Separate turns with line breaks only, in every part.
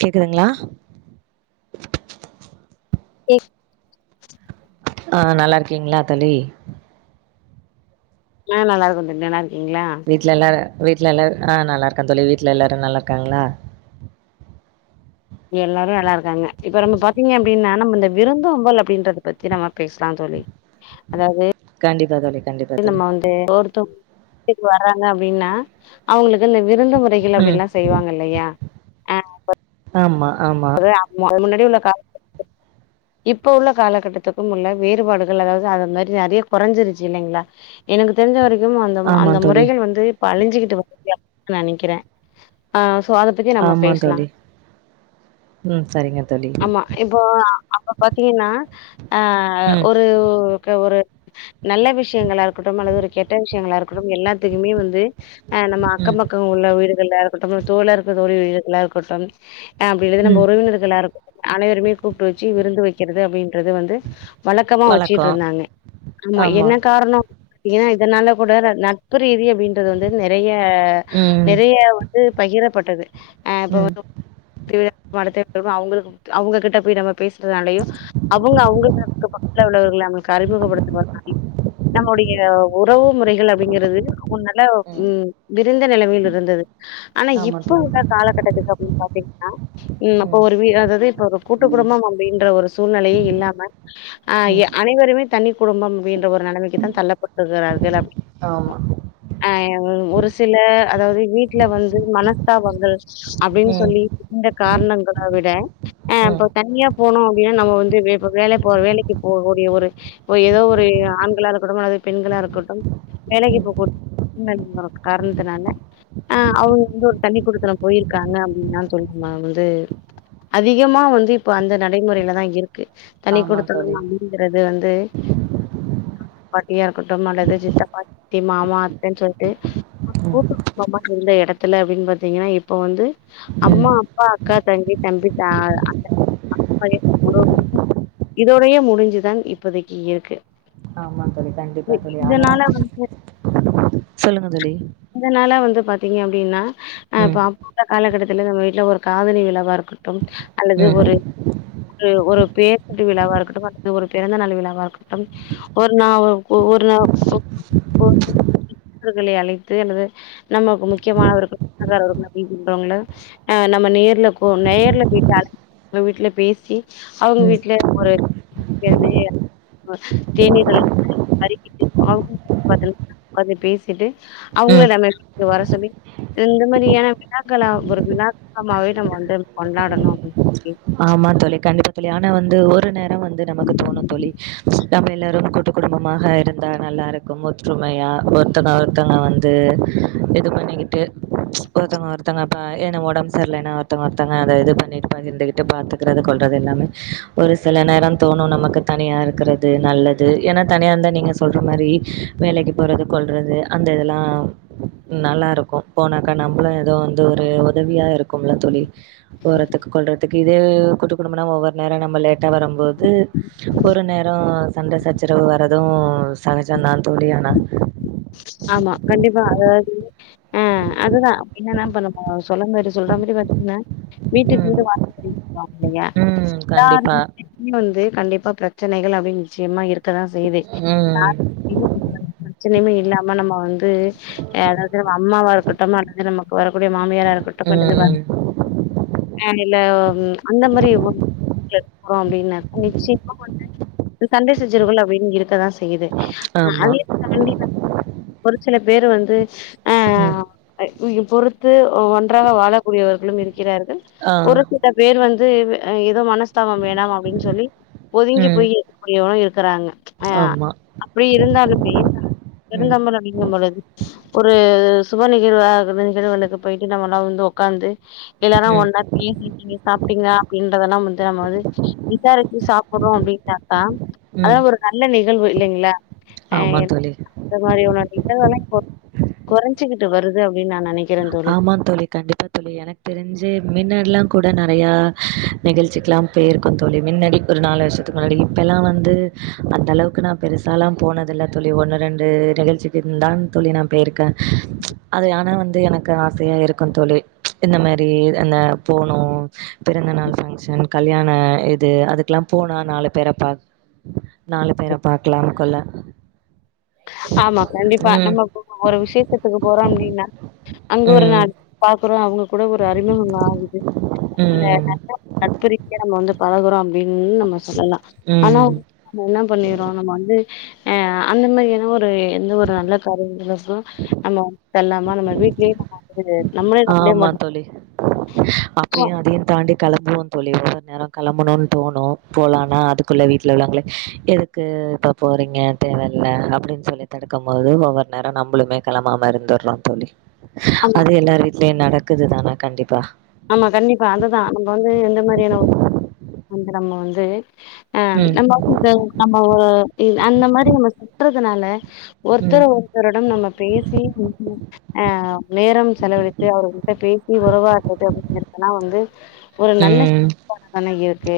கேக்குதுங்ளா
எ
ஆஹ் நல்லா இருக்கீங்ளா தோழி
உம் நல்ல இருக்கே தோழி நீங்க நல்லாரு
வீட்ல எல்லாரு வீட்ல எல்லாரு ஆஹ் நல்லா இருக்க தோழி வீட்ல எல்லாரு நல்லா இருக்காங்ளா
எல்லாரு நல்லா இருக்காங்க இப்ப நம்ம பாத்தீங்க அப்டின்னா நம்ம இந்த விருந்தோம்பல் அப்படின்றத பத்தி நம்ம பேசலா தோழி அதாவ்து
கண்டிப்பா தோழி கண்டிப்பா
இது
தோழி
நம்ம வந்து [unintelligible] தோ வறாங்க அப்டின்னா அவ்ங்களுக் சில விருந்து முறைகள்
ம்
அப்டின்லா செய்வாங்க இல்லையா ஆஹ் ப
அம்மா
ஒரே ஹாப்பி தா கொஞ்ச முன்னாடியே உள்ள கால இப்ப உள்ள காலகட்டத்துக்கும் உள்ள வேறுபாடுகள் அதாவ்து அது மாரி நெறையா கொறஞ்சுருச்சு இல்லைங்ளா எனக்கு தெரிஞ்ச வரைக் கு அந்த ம
ஆமா
அந்த
தோழி
முறைகள் வந்து இப்ப அழிஞ்சிக்கிட்டு வருது இல்லையா நெனைக்கிறே ஆ சோ அத பத்தி நம்ம
ஆமா
பேசலா
தோழி ம் சரிங்க தோழி
ஆமா இப்போ அப்ப பாத்தீங்கன்னா ஆ
ம்
ஒரு ஒரு நல்ல விஷயங்களா இருக்கட்டும் அல்லது ஒரு கெட்ட விஷயங்களா இருக்கட்டும் எல்லாத்துக்குமே வந்து ஆ நம்ம அக்க
ம்
பக்கம் உள்ள வீடு இல்ல இருக்கட்டு தோழர் தோழிகளாக இருக்கட்டும் ஆ அப்படிழுது நம்ம
ம்
உறவினர்கள்ல்லா அனைவருமே கூப்பிட்டு வச்சு விருந்து வெக்கிறது அப்படின் ருது வந்து வழக்கமா வச்சுட்டு
வழக்கோ
இருந்தாங்க ஆமா என்ன காரணம் ஏ அதனால கூட நட்பு ரீதிய அப்படின்றது வந்து நெறைய
ம்
நெறைய வந்து பகிரப்பட்டது அ இப்ப
ம்
வந்து அவங்களுக்கு அவங்க கிட்ட போய் நம்ம பேசுறது நாலையையு அவங்க அவங்க பக்த்துல உள்ளவர்களை நமக்கு அறிமுகப்படுத்வதாலயும் நம்முடைய உறவு முறைகள் அப்படிங்கிறது முந்நல்ல உ
ம்
எந்த நிலமையில் இருந்தது ஆனா
ஆமா
இப்ப
தோழி
உள்ள காலகட்டத்துக்கு அப்படின்னு பாத்தீங்க ம் அப்ப ஒரு வீ அதாவது இப்ப ஒரு கூட்டு குடும்பம் அப்படின்ற ஒரு சூழ்நிலையே இல்லாம ஆ
ம்
அனைவரு குமே தனி குடும்பம் வேண்டு ஒரு நெலமைக்கு தா தள்ளப்பட்டுராங் [unintelligible]
ஆமா
அ ஒரு சில அதாவது வீட்டுல வந்து மனஸ்தாபங்கள் அப்படின்னு
ம்
சொல்லி இந்த காரணங்களை விட ஆ
ம்
இப்ப தண்ணியா போணு அப்படின்னா நம்ம வந்து இப்ப வேலை போ வேலைக்கு போகக்கூடிய ஒரு ஏதோ ஒரு ஆண்களா இருக்கட்டும் அல்லாவது பெண்களா இருக்கட்டும் வேலைக்கு
ம்
போகக்கூடியங்க [unintelligible] காரணத்தினால ஆ அவங்க வந்து ஒரு தண்ணி குடுத்தனம் போயிருக்காங்க அப்படின்னா சொல்லனுனா வந்து அதிகமா வந்து இப்ப அந்த நடைமுறையிலதான் இருக்கு தனி
ஆமா
குடுத்தணும்
தோழி
அப்படிங்கறது வந்து சத்த பாட்டியா இருக்கட்டும் அல்லது சித்த பாட்டி மாமா அத்தைன்னு சொல்லிட்டு
ம்
கூட்டுமா இருந்த இடத்துல அப்படின்னு பாத்தீங்கன்னா இப்ப வந்து
ம்
அம்மா அப்பா அக்கா தங்கி தம்பி அந்த [unintelligible] உறவு முறை இதோடையே முடிஞ்சுதான் இப்போதைக்கு இருக்கு
ஆமா தோழி
இ
கண்டிப்பா தோழி ஆனா
இதனால வந்து
சொல்லுங்க தோழி
இதனால வந்து பாத்தீங்க அப்படின்னா அ
ம்
இப்ப அப்போ காலகட்டத்தில் இதில நம்ம வீட்டில் ஒரு காதனி விழவாக இருக்கட்டும் அல்லது
ம்
ஒரு ஒரு ஒரு பேரட்டு விழாவா இருக்கட்டும் அல்லது ஒரு பிறந்தநள் விழாவா இருக்கட்டும் ஒரு நா ஒரு [unintelligible] நண்பர்களை அழைத்து அல்லது நமக்கு முக்கியமானவர்கள்ர்கள் சொந்தகாரர்கள்அப்படின்னு சொல்றோவங்கள ஆ நம்ம நேர்ல கோ நேர்ல போயட்டு அழச் வீட்டுல பேசி அவங்க
ம்
வீட்டுல ஒரு [unintelligible] தேநீர்ல்லாம்றிக்கிட்டு இருங்க [unintelligible] உக்காந்து பேசிட்டு அவங்கள
ம்
நாம்ம வரச சொல்லி இந்த மாரியான விழாக்களா விளாக்கமாவே நம்ம வந்து கொண்டாடணும் அப்படின்னு [unintelligible]
ஆமா தோழி கண்டிப்பா தோழி ஆனா வந்து ஒரு நேர் ந வந்து நமக்கு தோணு தோழி நம்ம எல்லோரும் கூட்டு குடும்பமாக இருந்தா நல்லா இருக்கும் ஒற்றுமையா ஒருத்தங்க ஒருத்தங்க வந்து இது பண்ணிகிட்டு ஒருத்தங்க ஒருத்தங்கப்ப ஏனா ஒடம்பு சர்லினா ஒருத்தங்க ஒருத்தங்க அது இது பண்ணிட்டு இருந்துகிட் டு பாத்துக்கறது கொள்றது எல்லாமே ஒரு சில நேரம் தோணு நமக்கு தனியா இருக்கிறது நல்லது ஏனா தனியா இருந்தா நீங்க சொல்ற மாரி வேலைக்கு போறது கொள்றது அந்த இதெல்லா நல்லா இருக்கு போனாக்கா நம்புளு ஏதோ வந்து ஒரு உதவியா இருக்கும்ல தோழி போறத்துக்கு கொள்ற த்துக்கு இதே கூட்டு குடும்பனா ஒவ்வொரு நேர நம்ம லேட்டா வரும்போது ஒரு நேர சண்ட சச்சரவு வரது சகஜந்தா தோழி ஆனா
ஆமா கண்டிப்பா அதாவது ஆ அதுதா அப்டினா என்ன பண்ணுவ சொல்ல மாரி சொல்ற மாரி பாத்திங்னா வீட்டுக்கு
ம்.
வீடு வாசப்படி தா
ம். கண்டிப்பா.
எல்லாத்து வீட்லயு வந்து கண்டிப்பா பிர ச்சனைகள் அப்டின் நிச்சயமா இருக் கதா செய்து
ம்.
[inaudible] பிரச்சனைமே இருக் நம்ம வந்து அதாவது நம்ம அம்மாவா இருக்கட்டும் அல்லது நமக்கு வர கூடிய மாமியாரா இருக்கட்டுமா அல்லது
ம்.
ஏ இல்ல அந்த மாரி [inaudible] அப்டின்னு உங்ளுக்கு சிக்கும்போது சண்டை சச்சுரவுகள் அப்படினு இருக்கதா செய்யுது
ஆமா.
அதையு தாண்டி வந் ஒரு சில பேர் வந்து அ
ம்.
ய பொறுத்து ஒன்றாக வாழக்கூடியவர்களும் இருக்கிறார்கள்
ஆ.
ஒரு சில பேர் வந்து ஏதோ மனசு தாபம் வேணாம் அப்டின் சொல்லி ஒதுங்கி
ம்.
போய் இருக்கக்கூடியவனு இருக்கறாங்க ஆ
ஆமா.
அப்படி இருந்தாலுமே
ம்.
விருந்தோம்பல் அதிகம் உள்ளது ஒரு சுப நிகழ்வுக நிகழ்வுகளுக்கு போயிட்டு நம்மல்லா வந்து ஒக்காந்து எல்லாரு
ம்.
ஒன்னா பேசி நீங்க சாப்ட்டிங்ளா அப்டின்றதெல்லா வந் து நம்ம வந்து விசாரிச்சு சாப்பர்றோ அப்டின் டா
ம்.
அதெல்லா ஒரு நல்ல நிகழ்வு இல்லைங்க ளா
ஆமா தோழி
அந்த மாரி ஒரு நிகழ்வெலா இப்போ கொறஞ்சுகிட்டு வருது அப்டின் நா நெனைக்
ஆமா தோழி கண்டிப்பா தோழி எனக்கு தெரிஞ்சு மின்ன எல்லா கூட் டு நெறையா நிகழ்ச்சிக்லா போயிருக்கோ தோழி மின்னாடி ஒரு நாலு வருஷத்துக்கு முன்னாடி இப்பல்லா வந்து அந்த அளவுக்கு நா பெருசாலாம் போனதில்ல தோழி ஒன்னு ரெண்டு நிகழ்ச்சிக்குன் தான் தோழி நா போயிருக்க அது ஆனா வந்து எனக்கு ஆசையா இருக்கு தோழி இந்த மாரி அந்த போனு பிறந்தநாள் பங்க்ஷன் கல்யாண இது அதுக்லா போனு நாலு பேர பா நாலு பேரை பாக்லாம் கொள்ள
ஆமா கண்டிப்பா
ம்.
நம்ம இப்பபோ ஒரு விசேஷத்துக்கு போறோ அப்டின்னா அங்க ஒரு
ம்.
நாள் பாக்கறோ அவங்க கூட ஒரு அறிமுகம் ஆகுது அ
ம்.
நட்பு ரீதியா நம்ம வந்து பழகறோ ம் நம்ம சொல்லலா ஆனா
ம்.
நம்ம என்ன பண்ணிர்றோ நம்ம வந்து ஆ, அந்த மாரி ஏதோ ஒரு ஒரு எந்த ஒரு நல்ல காரியம் [unintelligible] நம்ம வதல்லாம நம்ம வீட்லேயே நம்ம வந்து நம்மளே நம்மளே
ஆமா
முடிச்சுக்கோ.
தோழி அப்படியும் அதையும் தாண்டி கல வும் தோழி ஒவ்வொரு நேரம் களம்பணுன்னு தோணும் போலான்னா அதுக்குள்ளே வீட்ல உள்ளவாங்களே எதுக்கு இப்போ போறீங்க தேவையில்ல அப்படின்னு சொல்லி தடுக்கும் போது ஒவ்வொரு நேரம் நம்மளுமே களம்பாம இருந்துடுறோம் தோழி
ஆமா
அது எல்லார் வீட் லயும் நடக்குது தான கண்டிப்பா
ஆமா கண்டிப்பா அதுதா அந்த நம்ம வந்து ஆ
ம்
நம்ம நம்ம அந்த மாதிரி நம்ம சுட்றது அதனால
ம்
ஒருத்தர் ஒருத்தருடம் நம்ம பேசி ஆ நேரம் செலவழித்து அவர்கிட்ட பேசி உறவாட் அப்ப வந்து ஒரு நல்ல
ம்
செயல்பாடு தான இருக்கு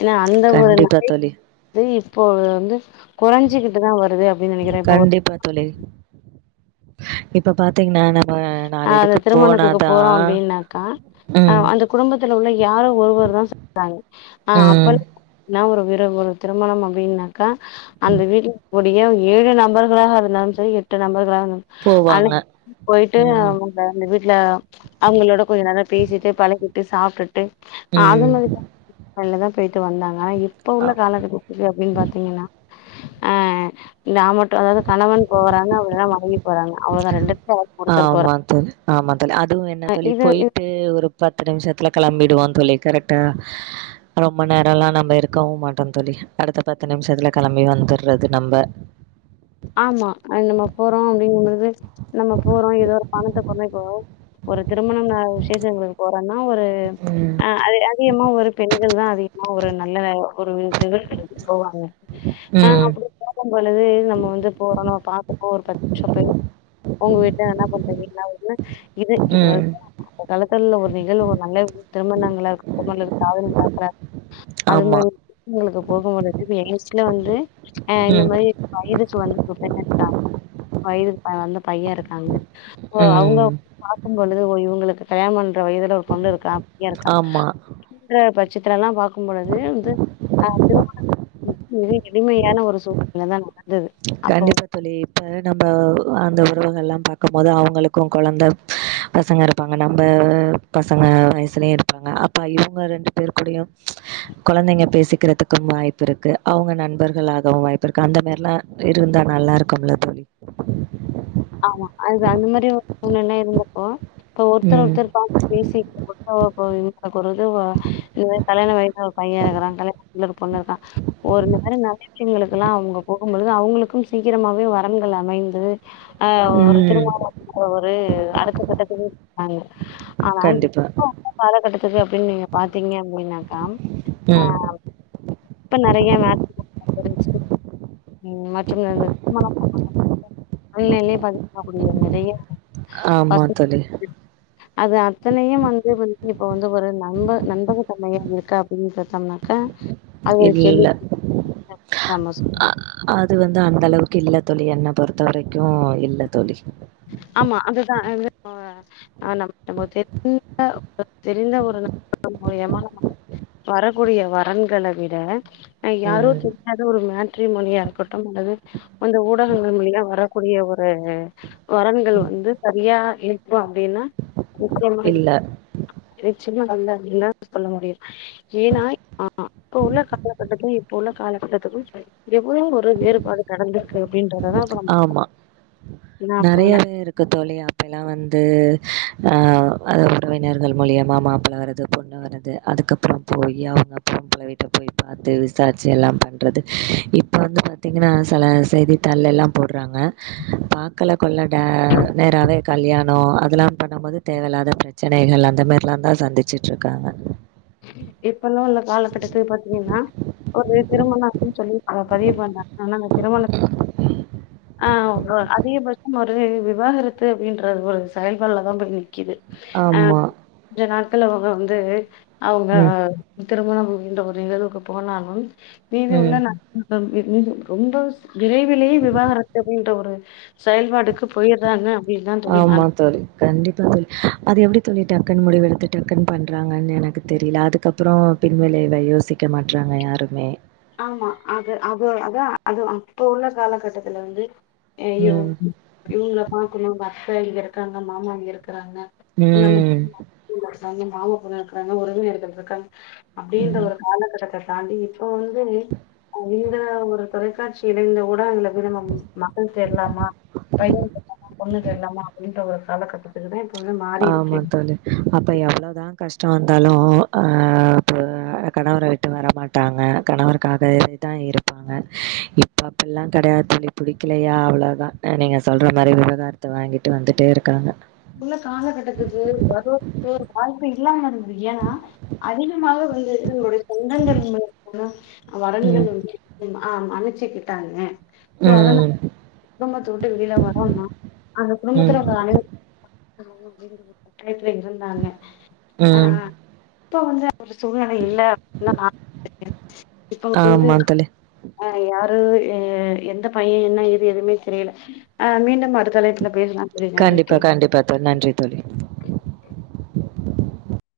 ஏனா அந்த ஒரு
கண்டிப்பா தோழி
[unintelligible] போது வந்து குறைஞ்சுக்கிட்டுதான் வருது அப்படின்னு நினைக்கிறேன் இப்ப ஒரு
கண்டிப்பா தோழி இப்ப பாத்தீங்ன்னா
ஆ அந்த திருமணத்துக்கு போறோம் அப்படின்னாக்கா ஆ
ம்
அந்த குடும்பத்துல உள்ள யாரோ ஒருவர் தான் சொல்றாங்க ஆ
ம்
அப்பல்லாம் ஒரு [unintelligible] ஒரு திருமணம் அப்படின்ன கா அந்த
ம்
வீட்ல போ யோ ஏழு நபர்களாக இருந்தாலும் சரி எட்டு நபர்களாக இரு
போவாங்க
அன்னக் போய்ட் க்கு
ம் ம்
அவங்க நெட் வீட்ல அவங்களோட கொஞ்சோ நல்லா பேசீட்டு பழகீட்டு சாப்ட்டுட்டு ஆ அது
ம்
மாரி தா நல்லதா போயிட்டு வந்தாங்க இப் இப்ப உள்ள
ஆ
கால [unintelligible] அப்டின்னு பாத்தீங்கன்னா ஆ இந்த ஆமட்டு அதாது கணவன் போறாங்க அப்றோ தா மனைவி போறங்க அவ்ளோதா ரெண்டு பேர் யாரா
ஆ ஆமா தோ ஆமாந் ழிஅதுவு என்ன தள்ளி
இது இது
போயிட்டு ஒரு பத்து நிமிஷத்துல கிளம்பிடு வாங் தோழி கரெட்டா ரொம்ப நேரோல்லா நம்ப இருக்கவு மாட்டோ தோழி அடுத்த பத்து நிமிஷத்துல களம்பி வந்துடுறது நம்ப
ஆமா நம்ம போறோம் அப்டிங்கும்பொழுது நம்ம போறோ ஏதோ ஒரு பணத்த கொழந்தைக் போக ஒரு திருமணம் நாள் விசேஷங்களுக் போறொன்னா ஆ ஒரு
ம்
ஆ அதி அதிகமா ஒரு பெண்கள் தா அதிக ஆ ஒரு நல்லவே ஒரு நிகழ்ச்சிக்கு போவாங்க ஆ
ம்
அப்டி வேல போலது நம்ம வந் போனோம் பாத்தப்போ ஒரு பச்சபயர் உங்க வீட்டுல என்ன பண்றீங்க என்ன வருது இது
ம்
இப்பதாது நல்லது நல்ல ஒரு நிகழ்வு நல்ல திருமணங்களா இருக்கட்டும் இல்ல காதணிவிழா போல அது
ஆமா
மாதிரி திருமணங்களுக்கு போகும் பொழுது யோசிச்சி இதுல வந்து ஆ இந்த
ம்
மாரி இருப்பா இதுக்கு வந்து ஒபிடியண்ட்டா வயதிற்கு வந்த பையன் இருக்காங்க ஓ அவங்க
ம்
பாத்திட்டு பொழுது ஓ இவங்களுக்கு கல்யாணோம் இந்த வயதுல ஒரு பொண்ணு இருக்கா பையன் இருக்கான்
ஆமா
அப்டின்ற பட்சத்தில சித்ரால்லா பாக் க்கும் பொழுது வந்து ஆ திருமண இப்ப எளிமையான ஒரு சூழ்நில தான் நல்லது
கண்டிப்பா தோழி இப்ப நம்ம அந்த உறவுகள்லாம் பாக்கும் போது அவங்களுக்கும் கொழந்த பசங்க இருப்பாங்க நம்ப பசங்க வயசுலயும் இருப்பாங்க அப்பா இவங்க ரெண்டு பேர் கூடயும் கொழந்தைங்க பேசிக்கிறதுக்கும் வாய்ப்பு இருக்கு அவங்க நண்பர்களாகவும் வாய்ப்பு இருக்கு அந்த மேரிலாம் இருந்தா நல்லா இருக்கும்ல தோழி
ஆமா. அது இப்ப ஒருத்தர்
ம்
ஒருத்தர் பாத்து பேசிக்கக்கூட [unintelligible] இதுவா இதுவே கல்யாண வயசுல ஒரு பையன் இருக்குறா கல்யா [unintelligible] பொண்ணு இருக்கா ஒரு நேரம் நா [inaudible] ல்லா அவங்க போகும் பொழுது அவங்களுக்கும் சீக்கிரமாவே வரன்கள் அமைந்து ஆஹ் ஒரு
ம்
திரும [inaudible] ஒரு அடுத்த கட்டத்துக்கு [inaudible] காங்க ஆனா
கண்டிப்பா
இப்ப [inaudible] காலகட்டத்துக்கு அப்படின்னு நீங்க பாத்தீங்க அப்படின்னாக்கா
ம்
ஆஹ் இப்ப நெறைய [inaudible] இந் மாரி [inaudible] ஆன்லைன்லே [inaudible] நெறைய
ஆமா தோழி
[inaudible] அது அத்தனையு வந்து வந் இப்ப வந்து ஒரு நம்பக நண்பக தன்மையா இருக்கா அப்படின்னு பாத்தோம்னாக்க
இல்ல
நம்ம
அ
சொல்லணும்
அது வந் து அந்த அளவுக்கு இல்ல தோழி என்ன பொறுத்த வரைக்கும் இல்ல தோழி
ஆமா அதுதா அஹ் நம் நம [inaudible] தெரிந்த [inaudible] வரக்கூடிய வரன்கள விட அஹ் யாரோ
ம்
திட்னது ஒரு மேட் மேட்ரிமோனியா இருக்கட்டும் அல்லது அந்த ஊடகங்கள் மூலியா வரக்கூடிய ஒரு வரன்கள்
ம்
வந்து சரியா இப்பம் அப்டின்னா
இல்ல
[inaudible] சின்ன [unintelligible] சொல்ல முடியும் ஏன்னா ஆஹ் அப்ப உள்ள காலகட்டத்துக்கும் இப்ப உள்ள காலகட்டத்துக்கும் எவ்ளோ ஒரு வேறுபாடு கடந்து
ஆமா
ஏன்னா
ந
அப்ப வந்து
நெறையாவே இருக்கு தோழி அப்பேல்லாம் வந்து அஹ் அதா உறவினர்கள் மூலியமா மாப்ள வருது பொண்ணு வருது அதுக்கப்புறம் போயி அவுங்க மாப்ள வீட்ட போயி பாத்து விசாரிச்சு எல்லாம் பண்றது இப்ப வந்து பாத்தீங்கன்னா சில செய்தி தாள்ளேலாம் போட்றாங்க பாக்கல கொள்ள ட நேராவே கல்யாணம் அதெல்லாம் பண்ணும் போது தேவையில்லாத பிரச்சனைகள் அந்த மாரிலாம் தான் சந்திச்சுட்டு இருக்காங்க
இப்பல்லாம் உள்ள காலக்கட்டத்துக்கு பாத்தீங்கன்னா ஒரு திருமணம் அப்டின்னு சொல்லி பதிவு பண்ணாங்க ஆனா அந்த திருமணத்தை ஆஹ் அதிகபட்சம் ஒரு விவாகரத்து அப்டின்ற ஒரு செயல்பாடுல தான் போய் நிக் கிது அஹ்
ஆமா.
இதுனா க்கலவங்க வந்து அவுங்க
ம்.
திருமணம் என்ற ஒரு நிகழ்வுக்கு போனாலும் வீதி
ம்.
உள்ள [inaudible] மிக ரொம்ப விரைவிலேயே விவாகரத்து அப்டின்ற ஒரு செயல்பாடுக்கு போயிட்றாங்க
ஆமா தோழி கண்டிப்பா தோழி அது எப்டி தோழி டக்குன் முடிவெடுத்து டக்குன் பண்றாங்கன்னு எனக்கு தெரில அதுக்கப்புறம் பின்விலைவ யோசிக்க மாட்றாங்க யாருமே
ஆமா அது அது அதான் அது அப்போ உள்ள காலகட்டத்துல வந்து ஏய்யோ
ம்.
இவுங்கள பாக்கணும் பா அத்த இங்க இருக்காங்க மாமா இங்க இருக்
உம்
இருக்காங்க மாமா பொண்ணு இருக்கறாங்க உறவினர்கள் இருக்காங்க அப்டின்ற
ம்.
ஒரு காலக் கட்டத்துல தாண்டி இப்போ வந்து ஆஹ் லீவ் இந்த ஒரு தொலைக்காட்சி இடைல கூட அதுல கூட நம்ம மகள் தேடலாமா பையன் தேடலாமா பொண்ணு தேடலாமா அப்டின்ற ஒரு காலகட்டத்துக்குதான்
ஆமா தோழி அப்ப எவ்வளவுதான் கஷ் டம் வந்தாலும் அஹ் இப்ப கணவர விட்டு வரமாட்டாங்க கணவருக்காக இதுதான் இருப்பாங்க இப்ப அப்பிடில்லாம் கெடையாது தோழி புடிக்கலையா அவ்வளவுதான் நீங்க சொல்ற மாரி விவகாரத்த வாங்கிட்டு வந்துட்டே இருக்காங்க.
உள்ள காலகட்டத்துக்கு வரும் [inaudible] வாய்ப்பு இல்லாம இருந்தா ஏன் அதிகமாவே வந்து து உங்களுடைய தங்கங்கள் [inaudible] ஆஹ் அ வரணிகள்
ம்.
வந்து என்னா ஆஹ் மனுச்சுக்கிட்டாங்க சோ அதனால
ம்.
குடும்பத்த விட்டு வெளில வரோனா அந்த
ம்.
குடும்பத்துல உள்ள அனைவரு நம்மளு வய்ரோட [unintelligible] வய்த்துல இருந்தாங்க
ம்.
ஆஹ்ஹ இப்ப அவ்ங்க ஒரு சூழ்நிலை இல்ல அப்டின் தா நானு [inaudible] இப்ப அவ்ங்க வந்து.
ஆமா தோழி.
அஹ் யாரு எ எந்த பைய என்ன ஏது எதுமே தெரியல ஆஹ் மீண்டும் அடுத்தலைப்புல பேசலா தோழி நன்றி
பா கண்டிப்பா தோழி நன்றி தோழி